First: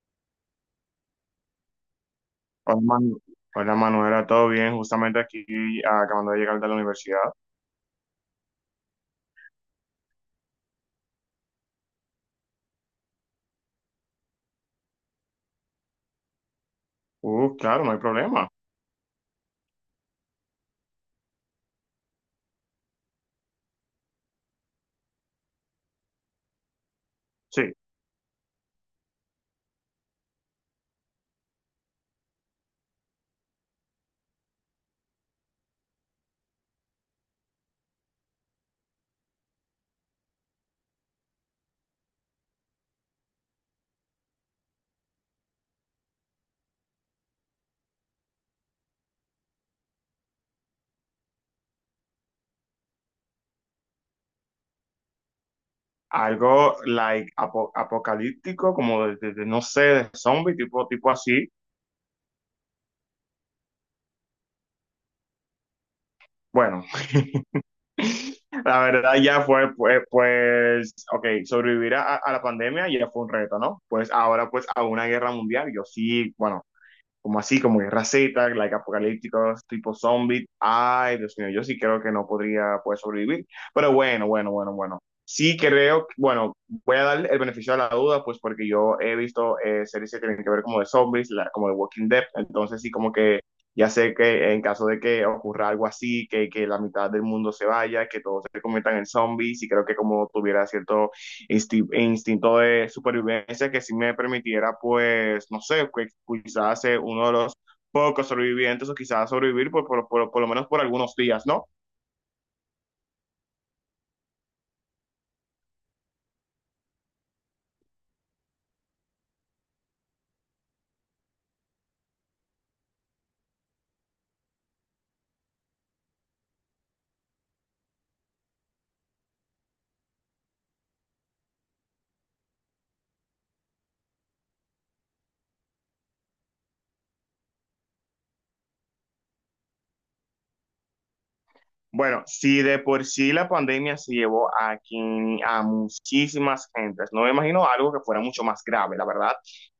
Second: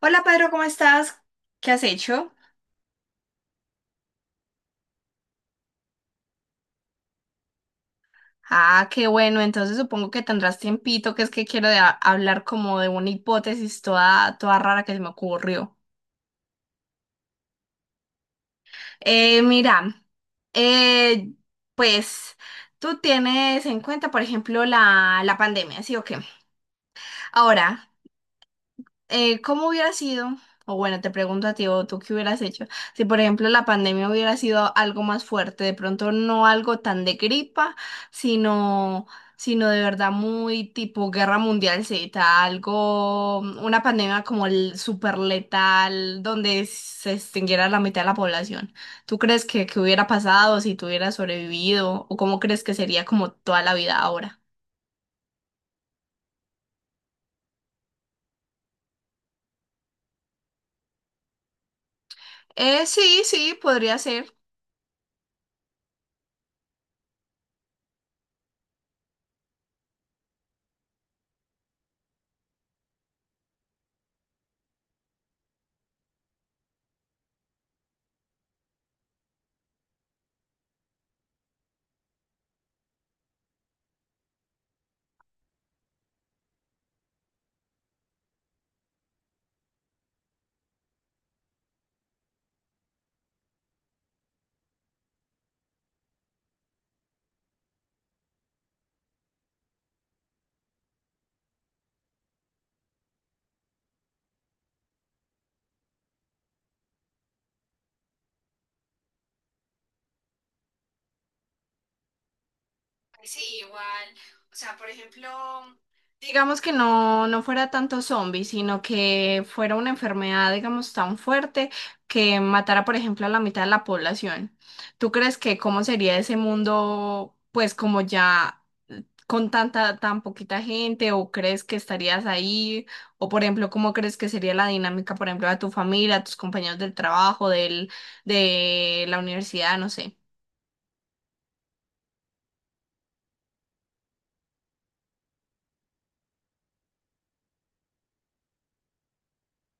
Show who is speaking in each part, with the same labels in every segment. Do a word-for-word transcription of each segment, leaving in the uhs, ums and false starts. Speaker 1: Hola Pedro, ¿cómo estás? ¿Qué has hecho?
Speaker 2: Hola, Manu- Hola, Manuela, ¿todo bien? Justamente aquí, ah, acabando de llegar de la universidad.
Speaker 1: Ah, qué bueno, entonces supongo que tendrás tiempito, que es que quiero de- hablar como de una hipótesis toda, toda rara que se me ocurrió.
Speaker 2: Uh, claro, no hay problema.
Speaker 1: Eh, mira, eh, pues tú tienes en cuenta, por ejemplo, la, la pandemia, ¿sí o qué?
Speaker 2: Sí,
Speaker 1: Ahora, eh, ¿cómo hubiera sido? O bueno, te pregunto a ti, o tú qué hubieras hecho, si por ejemplo la pandemia hubiera sido algo más fuerte, de pronto no algo tan de gripa, sino, sino de verdad muy tipo guerra mundial Z, algo, una pandemia como el súper letal, donde se extinguiera la mitad de la población. ¿Tú crees que, que hubiera pasado si tú hubieras sobrevivido? ¿O cómo crees que sería como toda la vida ahora?
Speaker 2: algo like apo- apocalíptico, como de, de- de, no sé, de zombie, tipo, tipo así.
Speaker 1: Eh, sí, sí, podría ser.
Speaker 2: Bueno, la verdad ya fue, pues, pues, ok, sobrevivir a, a la pandemia ya fue un reto, ¿no? Pues ahora, pues, a una guerra mundial, yo sí, bueno. Como así, como guerra Z, like apocalípticos, tipo zombie. Ay, Dios mío, yo sí creo que no podría, pues, sobrevivir. Pero bueno, bueno, bueno, bueno. Sí creo, bueno, voy a dar el beneficio de la duda, pues porque yo he visto eh, series que tienen que ver como de zombies, la- como de Walking Dead, entonces sí, como que ya sé que en caso de que ocurra algo así, que, que la mitad del mundo se vaya, que todos se conviertan en zombies, y creo que como tuviera cierto insti- instinto de supervivencia que sí me permitiera, pues, no sé, que quizás ser uno de los pocos sobrevivientes o quizás sobrevivir por, por, por, por lo menos por algunos días, ¿no?
Speaker 1: Sí, igual. O sea, por ejemplo, digamos que no, no fuera tanto zombie, sino que fuera una enfermedad, digamos, tan fuerte que matara, por ejemplo, a la mitad de la población. ¿Tú crees que cómo sería ese mundo, pues, como ya con tanta, tan poquita gente, o crees que estarías ahí? O, por ejemplo, ¿cómo crees que sería la dinámica, por ejemplo, de tu familia, tus compañeros del trabajo, del, de la universidad, no sé?
Speaker 2: Bueno, si de por sí la pandemia se llevó a, quien, a muchísimas gentes, no me imagino algo que fuera mucho más grave, la verdad.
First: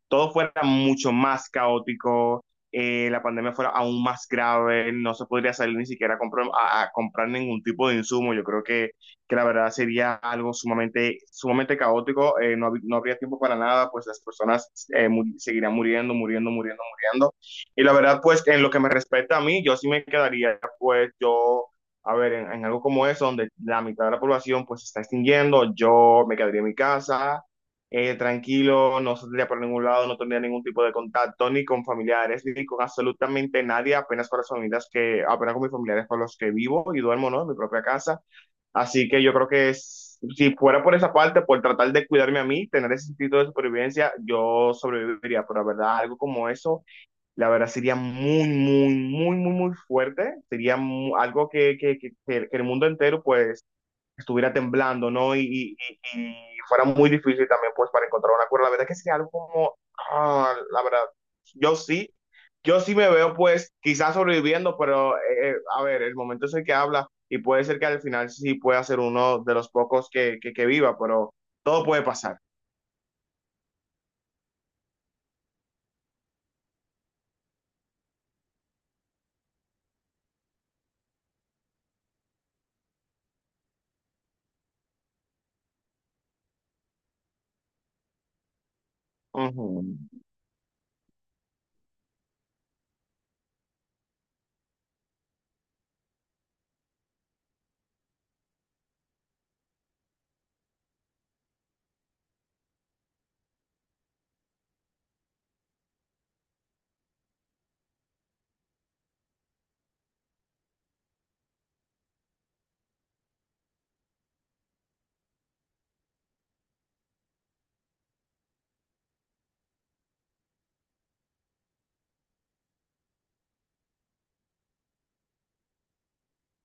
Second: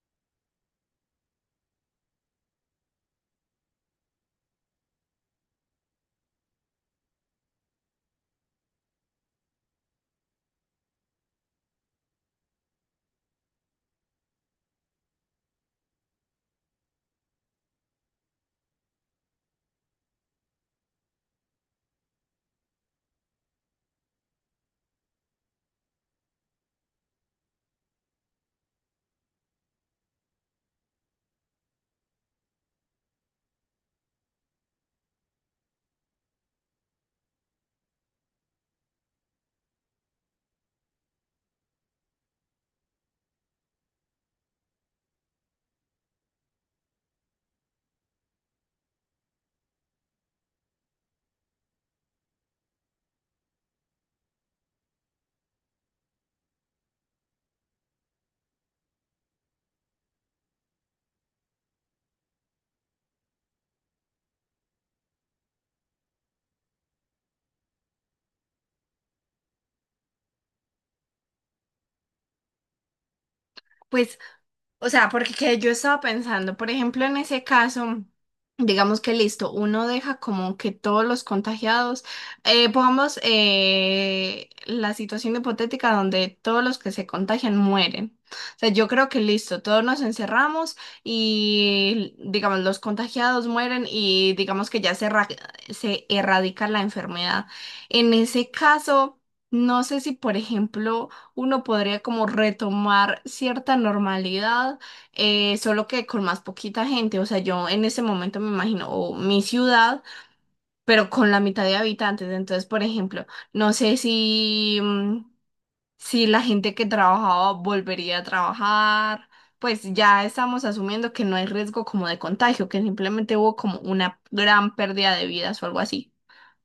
Speaker 2: Todo fuera mucho más caótico, eh, la pandemia fuera aún más grave, no se podría salir ni siquiera a, compro- a- a comprar ningún tipo de insumo. Yo creo que, que la verdad sería algo sumamente, sumamente caótico, eh, no, hab- no habría tiempo para nada, pues las personas eh, muri- seguirían muriendo, muriendo, muriendo, muriendo. Y la verdad, pues en lo que me respecta a mí, yo sí me quedaría, pues yo, a ver, en, en algo como eso, donde la mitad de la población pues se está extinguiendo, yo me quedaría en mi casa, eh, tranquilo, no saldría por ningún lado, no tendría ningún tipo de contacto ni con familiares, ni con absolutamente nadie, apenas con las familias que, apenas con mis familiares con los que vivo y duermo, ¿no? En mi propia casa. Así que yo creo que es- si fuera por esa parte, por tratar de cuidarme a mí, tener ese sentido de supervivencia, yo sobreviviría, pero la verdad, algo como eso. La verdad sería muy, muy, muy, muy, muy fuerte. Sería mu- algo que, que, que, que el mundo entero pues estuviera temblando, ¿no? Y, y, y- y fuera muy difícil también pues para encontrar un acuerdo. La verdad que sería algo como, ah, la verdad, yo sí, yo sí me veo, pues, quizás sobreviviendo, pero eh, eh, a ver, el momento es el que habla y puede ser que al final sí pueda ser uno de los pocos que, que, que viva, pero todo puede pasar.
Speaker 1: Pues, o sea, porque que yo estaba pensando, por ejemplo, en ese caso, digamos que listo, uno deja como que todos los contagiados, eh, pongamos eh, la situación hipotética donde todos los que se contagian mueren. O sea, yo creo que listo, todos
Speaker 2: Ujú.
Speaker 1: nos encerramos y digamos los contagiados mueren y digamos que ya se, erra- se erradica la enfermedad. En ese caso, no sé si, por ejemplo, uno podría como retomar cierta normalidad, eh, solo que con más poquita gente. O sea, yo en ese momento me imagino o mi ciudad, pero con la mitad de habitantes. Entonces, por ejemplo, no sé si, mm, si la gente que trabajaba volvería a trabajar. Pues ya estamos asumiendo que no hay riesgo como de contagio, que simplemente hubo como una gran pérdida de vidas o algo así.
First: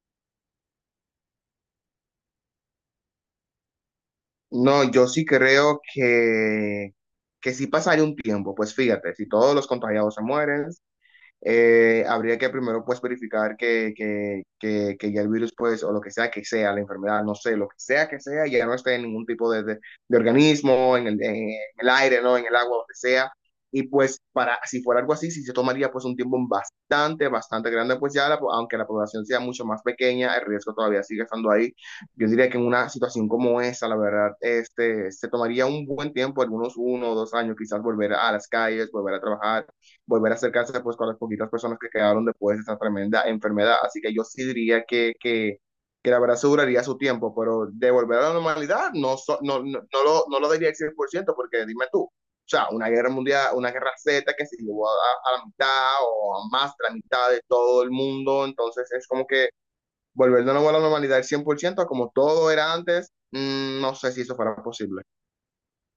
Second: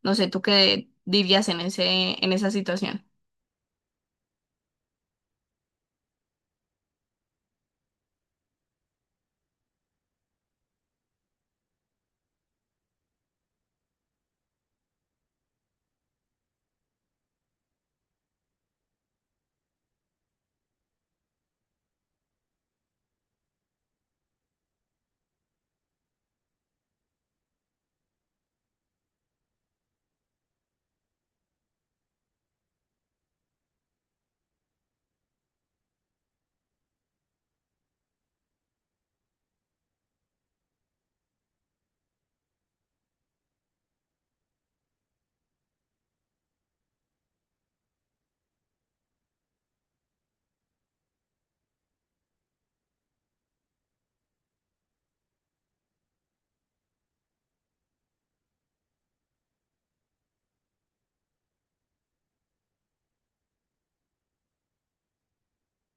Speaker 1: No sé, ¿tú qué dirías en ese, en esa situación?
Speaker 2: No, yo sí creo que, que sí pasaría un tiempo. Pues fíjate, si todos los contagiados se mueren, eh, habría que primero pues verificar que, que, que, que ya el virus, pues, o lo que sea que sea, la enfermedad, no sé, lo que sea que sea, ya no esté en ningún tipo de, de, de organismo, en el, en el aire, ¿no? En el agua, lo que sea. Y pues para, si fuera algo así, si se tomaría pues un tiempo bastante, bastante grande, pues ya la, aunque la población sea mucho más pequeña, el riesgo todavía sigue estando ahí. Yo diría que en una situación como esa, la verdad, este, se tomaría un buen tiempo, algunos uno o dos años, quizás volver a las calles, volver a trabajar, volver a acercarse pues con las poquitas personas que quedaron después de esa tremenda enfermedad. Así que yo sí diría que, que, que la verdad aseguraría su tiempo, pero de volver a la normalidad no, so- no, no, no lo, no lo diría al cien por ciento porque dime tú, o sea, una guerra mundial, una guerra Z que se llevó a, a la mitad o a más de la mitad de todo el mundo, entonces es como que volver de nuevo a la normalidad al cien por ciento como todo era antes, mm, no sé si eso fuera posible.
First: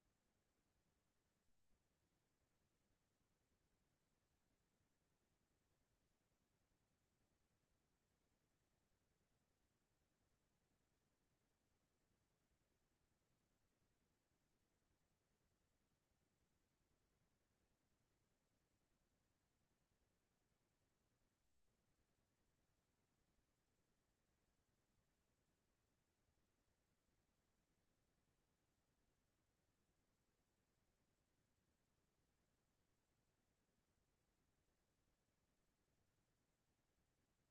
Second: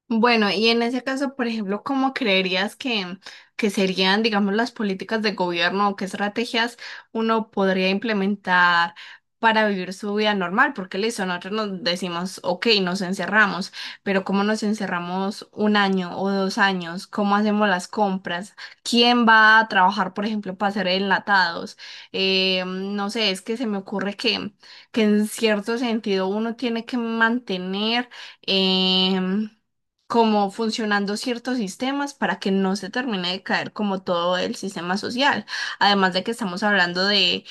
Speaker 1: Bueno, y en ese caso, por ejemplo, ¿cómo creerías que, que serían, digamos, las políticas de gobierno o qué estrategias uno podría implementar para vivir su vida normal? Porque listo, nosotros nos decimos, ok, nos encerramos, pero ¿cómo nos encerramos un año o dos años? ¿Cómo hacemos las compras? ¿Quién va a trabajar, por ejemplo, para hacer enlatados? Eh, no sé, es que se me ocurre que, que en cierto sentido uno tiene que mantener, em, como funcionando ciertos sistemas para que no se termine de caer como todo el sistema social. Además de que estamos hablando de,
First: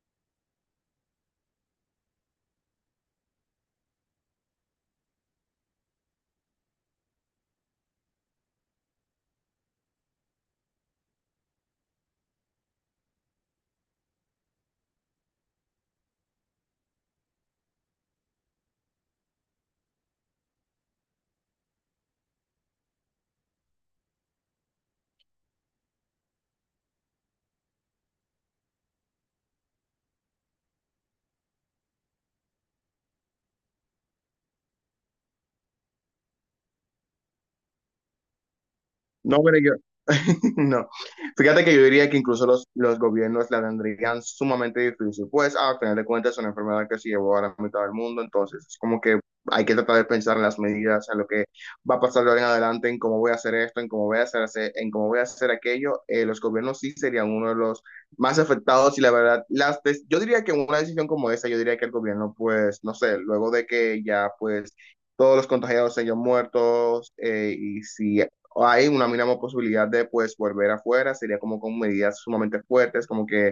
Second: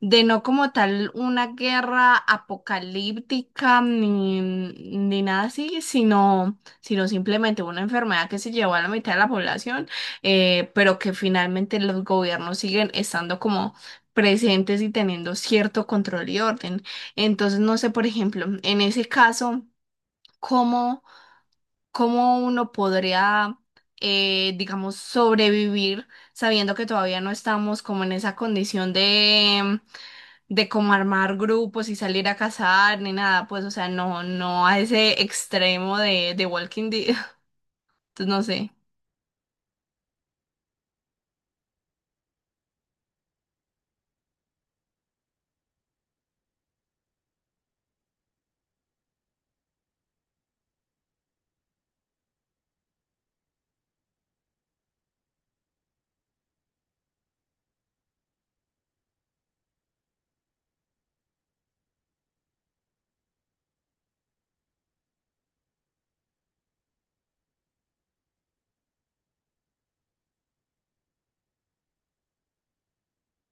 Speaker 1: de no como tal una guerra apocalíptica ni, ni nada así, sino, sino simplemente una enfermedad que se llevó a la mitad de la población, eh, pero que finalmente los gobiernos siguen estando como presentes y teniendo cierto control y orden. Entonces, no sé, por ejemplo, en ese caso, ¿cómo? ¿Cómo uno podría, eh, digamos, sobrevivir sabiendo que todavía no estamos como en esa condición de, de como armar grupos y salir a cazar ni nada, pues, o sea, no, no a ese extremo de, de Walking Dead, entonces no sé.
Speaker 2: No, pero yo, no. Fíjate que yo diría que incluso los, los gobiernos la tendrían sumamente difícil, pues al final de cuentas es una enfermedad que se llevó a la mitad del mundo, entonces es como que hay que tratar de pensar en las medidas, en lo que va a pasar de ahora en adelante, en cómo voy a hacer esto, en cómo voy a hacer, ese- en cómo voy a hacer aquello. Eh, los gobiernos sí serían uno de los más afectados y la verdad, las, des- yo diría que una decisión como esa, yo diría que el gobierno, pues, no sé, luego de que ya, pues, Todos los contagiados se hayan muertos, eh, y si hay una mínima posibilidad de pues volver afuera, sería como con medidas sumamente fuertes, como que,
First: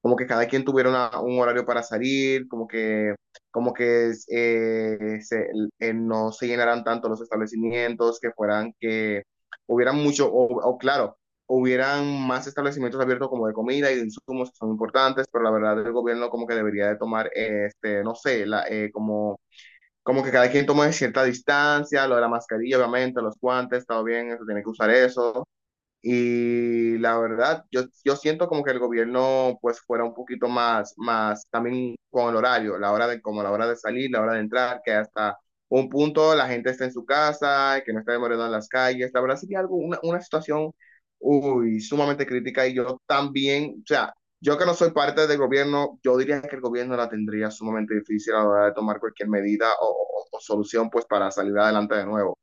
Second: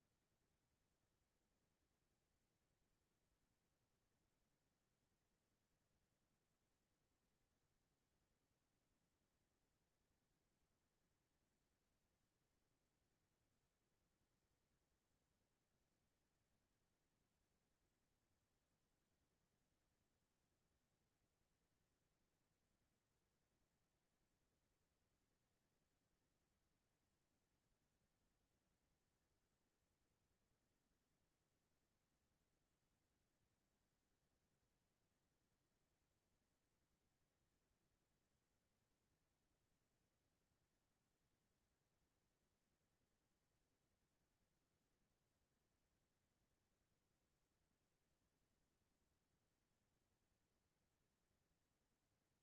Speaker 2: como que cada quien tuviera una- un horario para salir, como que, como que eh, se- eh, no se llenaran tanto los establecimientos, que fueran que hubieran mucho, o, o claro, hubieran más establecimientos abiertos como de comida y de insumos que son importantes, pero la verdad el gobierno como que debería de tomar, eh, este, no sé, la, eh, como como que cada quien tome cierta distancia, lo de la mascarilla, obviamente, los guantes, todo bien, eso, tiene que usar eso. Y la verdad, yo, yo siento como que el gobierno pues fuera un poquito más, más también con el horario, la hora de, como la hora de salir, la hora de entrar, que hasta un punto la gente está en su casa, que no está demorando en las calles. La verdad sería algo, una, una situación, uy, sumamente crítica y yo también, o sea, yo que no soy parte del gobierno, yo diría que el gobierno la tendría sumamente difícil a la hora de tomar cualquier medida o, o- o solución pues para salir adelante de nuevo.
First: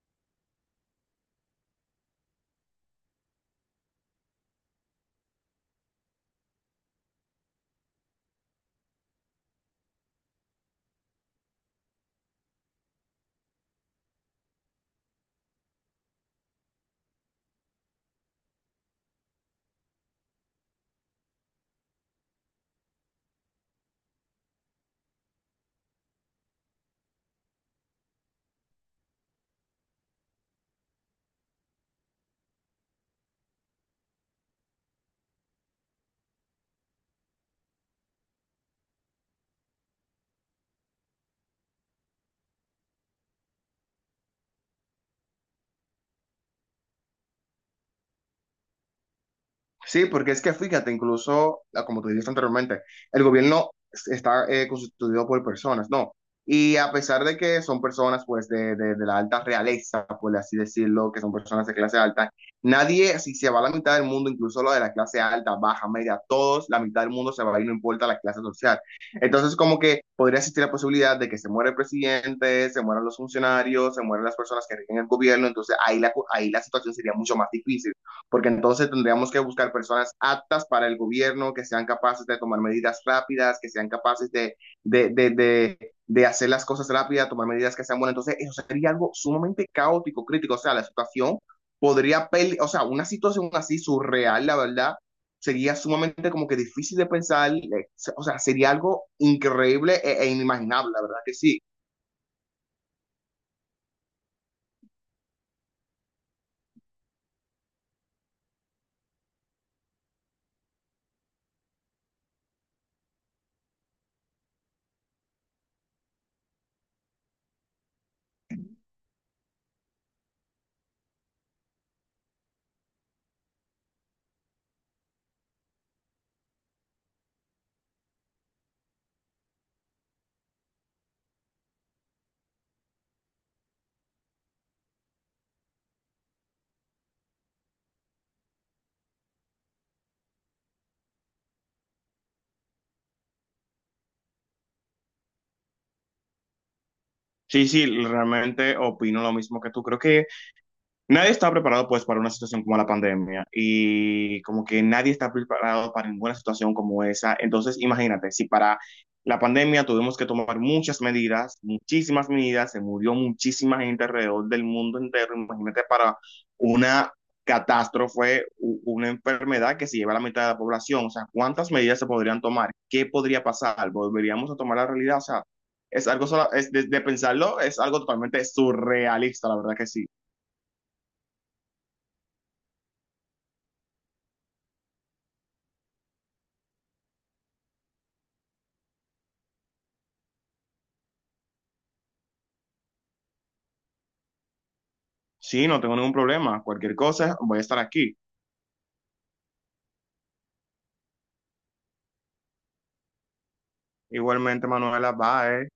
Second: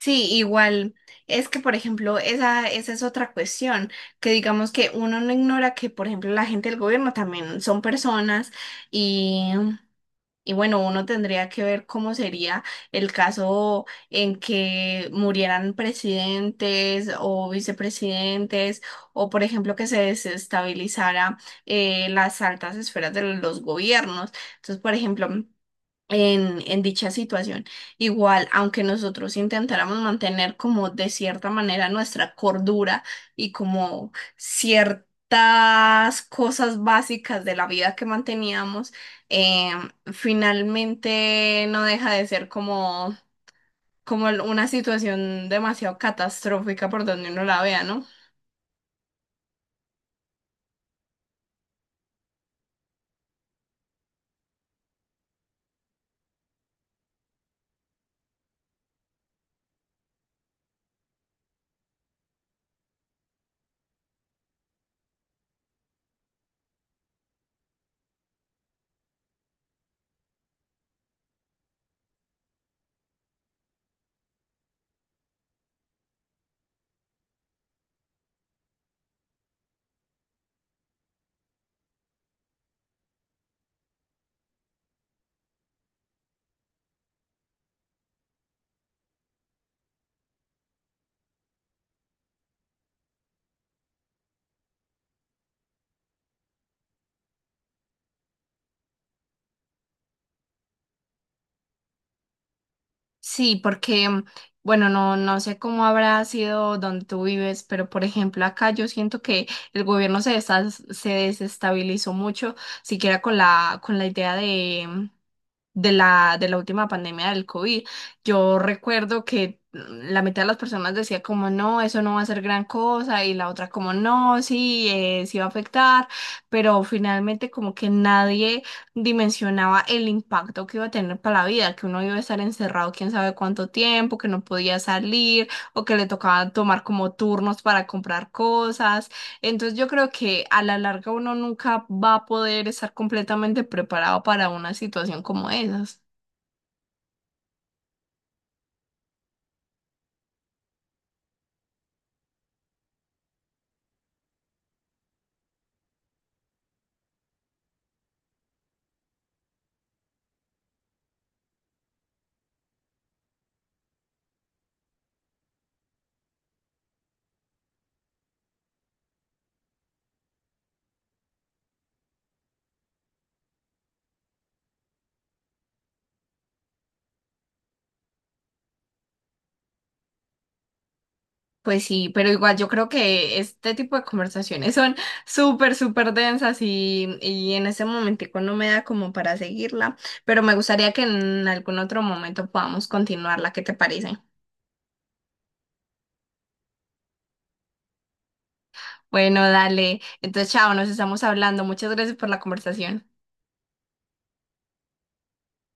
Speaker 1: Sí, igual. Es que, por ejemplo, esa, esa es otra cuestión, que digamos que uno no ignora que, por ejemplo, la gente del gobierno también son personas. Y bueno, uno tendría que ver cómo sería el caso en que murieran presidentes o vicepresidentes, o por ejemplo que se desestabilizara eh, las altas esferas de los gobiernos. Entonces, por ejemplo, en, en dicha situación. Igual, aunque nosotros intentáramos mantener como de cierta manera nuestra cordura y como ciertas cosas básicas de la vida que manteníamos, eh, finalmente no deja de ser como, como una situación demasiado catastrófica por donde uno la vea, ¿no?
Speaker 2: Sí, porque es que fíjate, incluso, ah, como tú dijiste anteriormente, el gobierno es- está eh, constituido por personas, ¿no? Y a pesar de que son personas, pues, de, de- de la alta realeza, por así decirlo, que son personas de clase alta, nadie, si se va la mitad del mundo, incluso lo de la clase alta, baja, media, todos, la mitad del mundo se va a ir, no importa la clase social. Entonces, como que podría existir la posibilidad de que se muera el presidente, se mueran los funcionarios, se mueran las personas que rigen el gobierno, entonces ahí la, cu- ahí la situación sería mucho más difícil porque entonces tendríamos que buscar personas aptas para el gobierno, que sean capaces de tomar medidas rápidas, que sean capaces de, de, de, de, de hacer las cosas rápidas, tomar medidas que sean buenas. Entonces, eso sería algo sumamente caótico, crítico. O sea, la situación podría, pele- o sea, una situación así surreal, la verdad, sería sumamente como que difícil de pensar. eh, O sea, sería algo increíble e, e inimaginable, la verdad que sí.
Speaker 1: Sí, porque, mm, bueno, no, no sé cómo habrá sido donde tú vives, pero por ejemplo, acá yo siento que el gobierno se, desas- se desestabilizó mucho, siquiera con la, con la idea de, mm, de la, de la última pandemia del COVID. Yo recuerdo que mm, la mitad de las personas decía como no, eso no va a ser gran cosa y la otra como no, sí, eh, sí va a afectar, pero finalmente como que nadie dimensionaba el impacto que iba a tener para la vida, que uno iba a estar encerrado quién sabe cuánto tiempo, que no podía salir o que le tocaba tomar como turnos para comprar cosas, entonces yo creo que a la larga uno nunca va a poder estar completamente preparado para una situación como esas.
Speaker 2: Sí, sí, realmente opino lo mismo que tú. Creo que Nadie está preparado pues para una situación como la pandemia y como que nadie está preparado para ninguna situación como esa. Entonces, imagínate, si para la pandemia tuvimos que tomar muchas medidas, muchísimas medidas, se murió muchísima gente alrededor del mundo entero, imagínate para una catástrofe, u- una enfermedad que se lleva a la mitad de la población, o sea, ¿cuántas medidas se podrían tomar? ¿Qué podría pasar? ¿Volveríamos a tomar la realidad? O sea, es algo, sola- es de de pensarlo, es algo totalmente surrealista, la verdad que sí.
Speaker 1: Pues sí, pero igual yo creo que este tipo de conversaciones son súper, súper densas y, y en ese momentico no me da como para seguirla, pero me gustaría que en algún otro momento podamos continuarla, ¿qué te parece?
Speaker 2: Sí, no tengo ningún problema. Cualquier cosa, voy a estar aquí.
Speaker 1: Bueno, dale. Entonces, chao, nos estamos hablando. Muchas gracias por la conversación.
Speaker 2: Igualmente, Manuela, bye.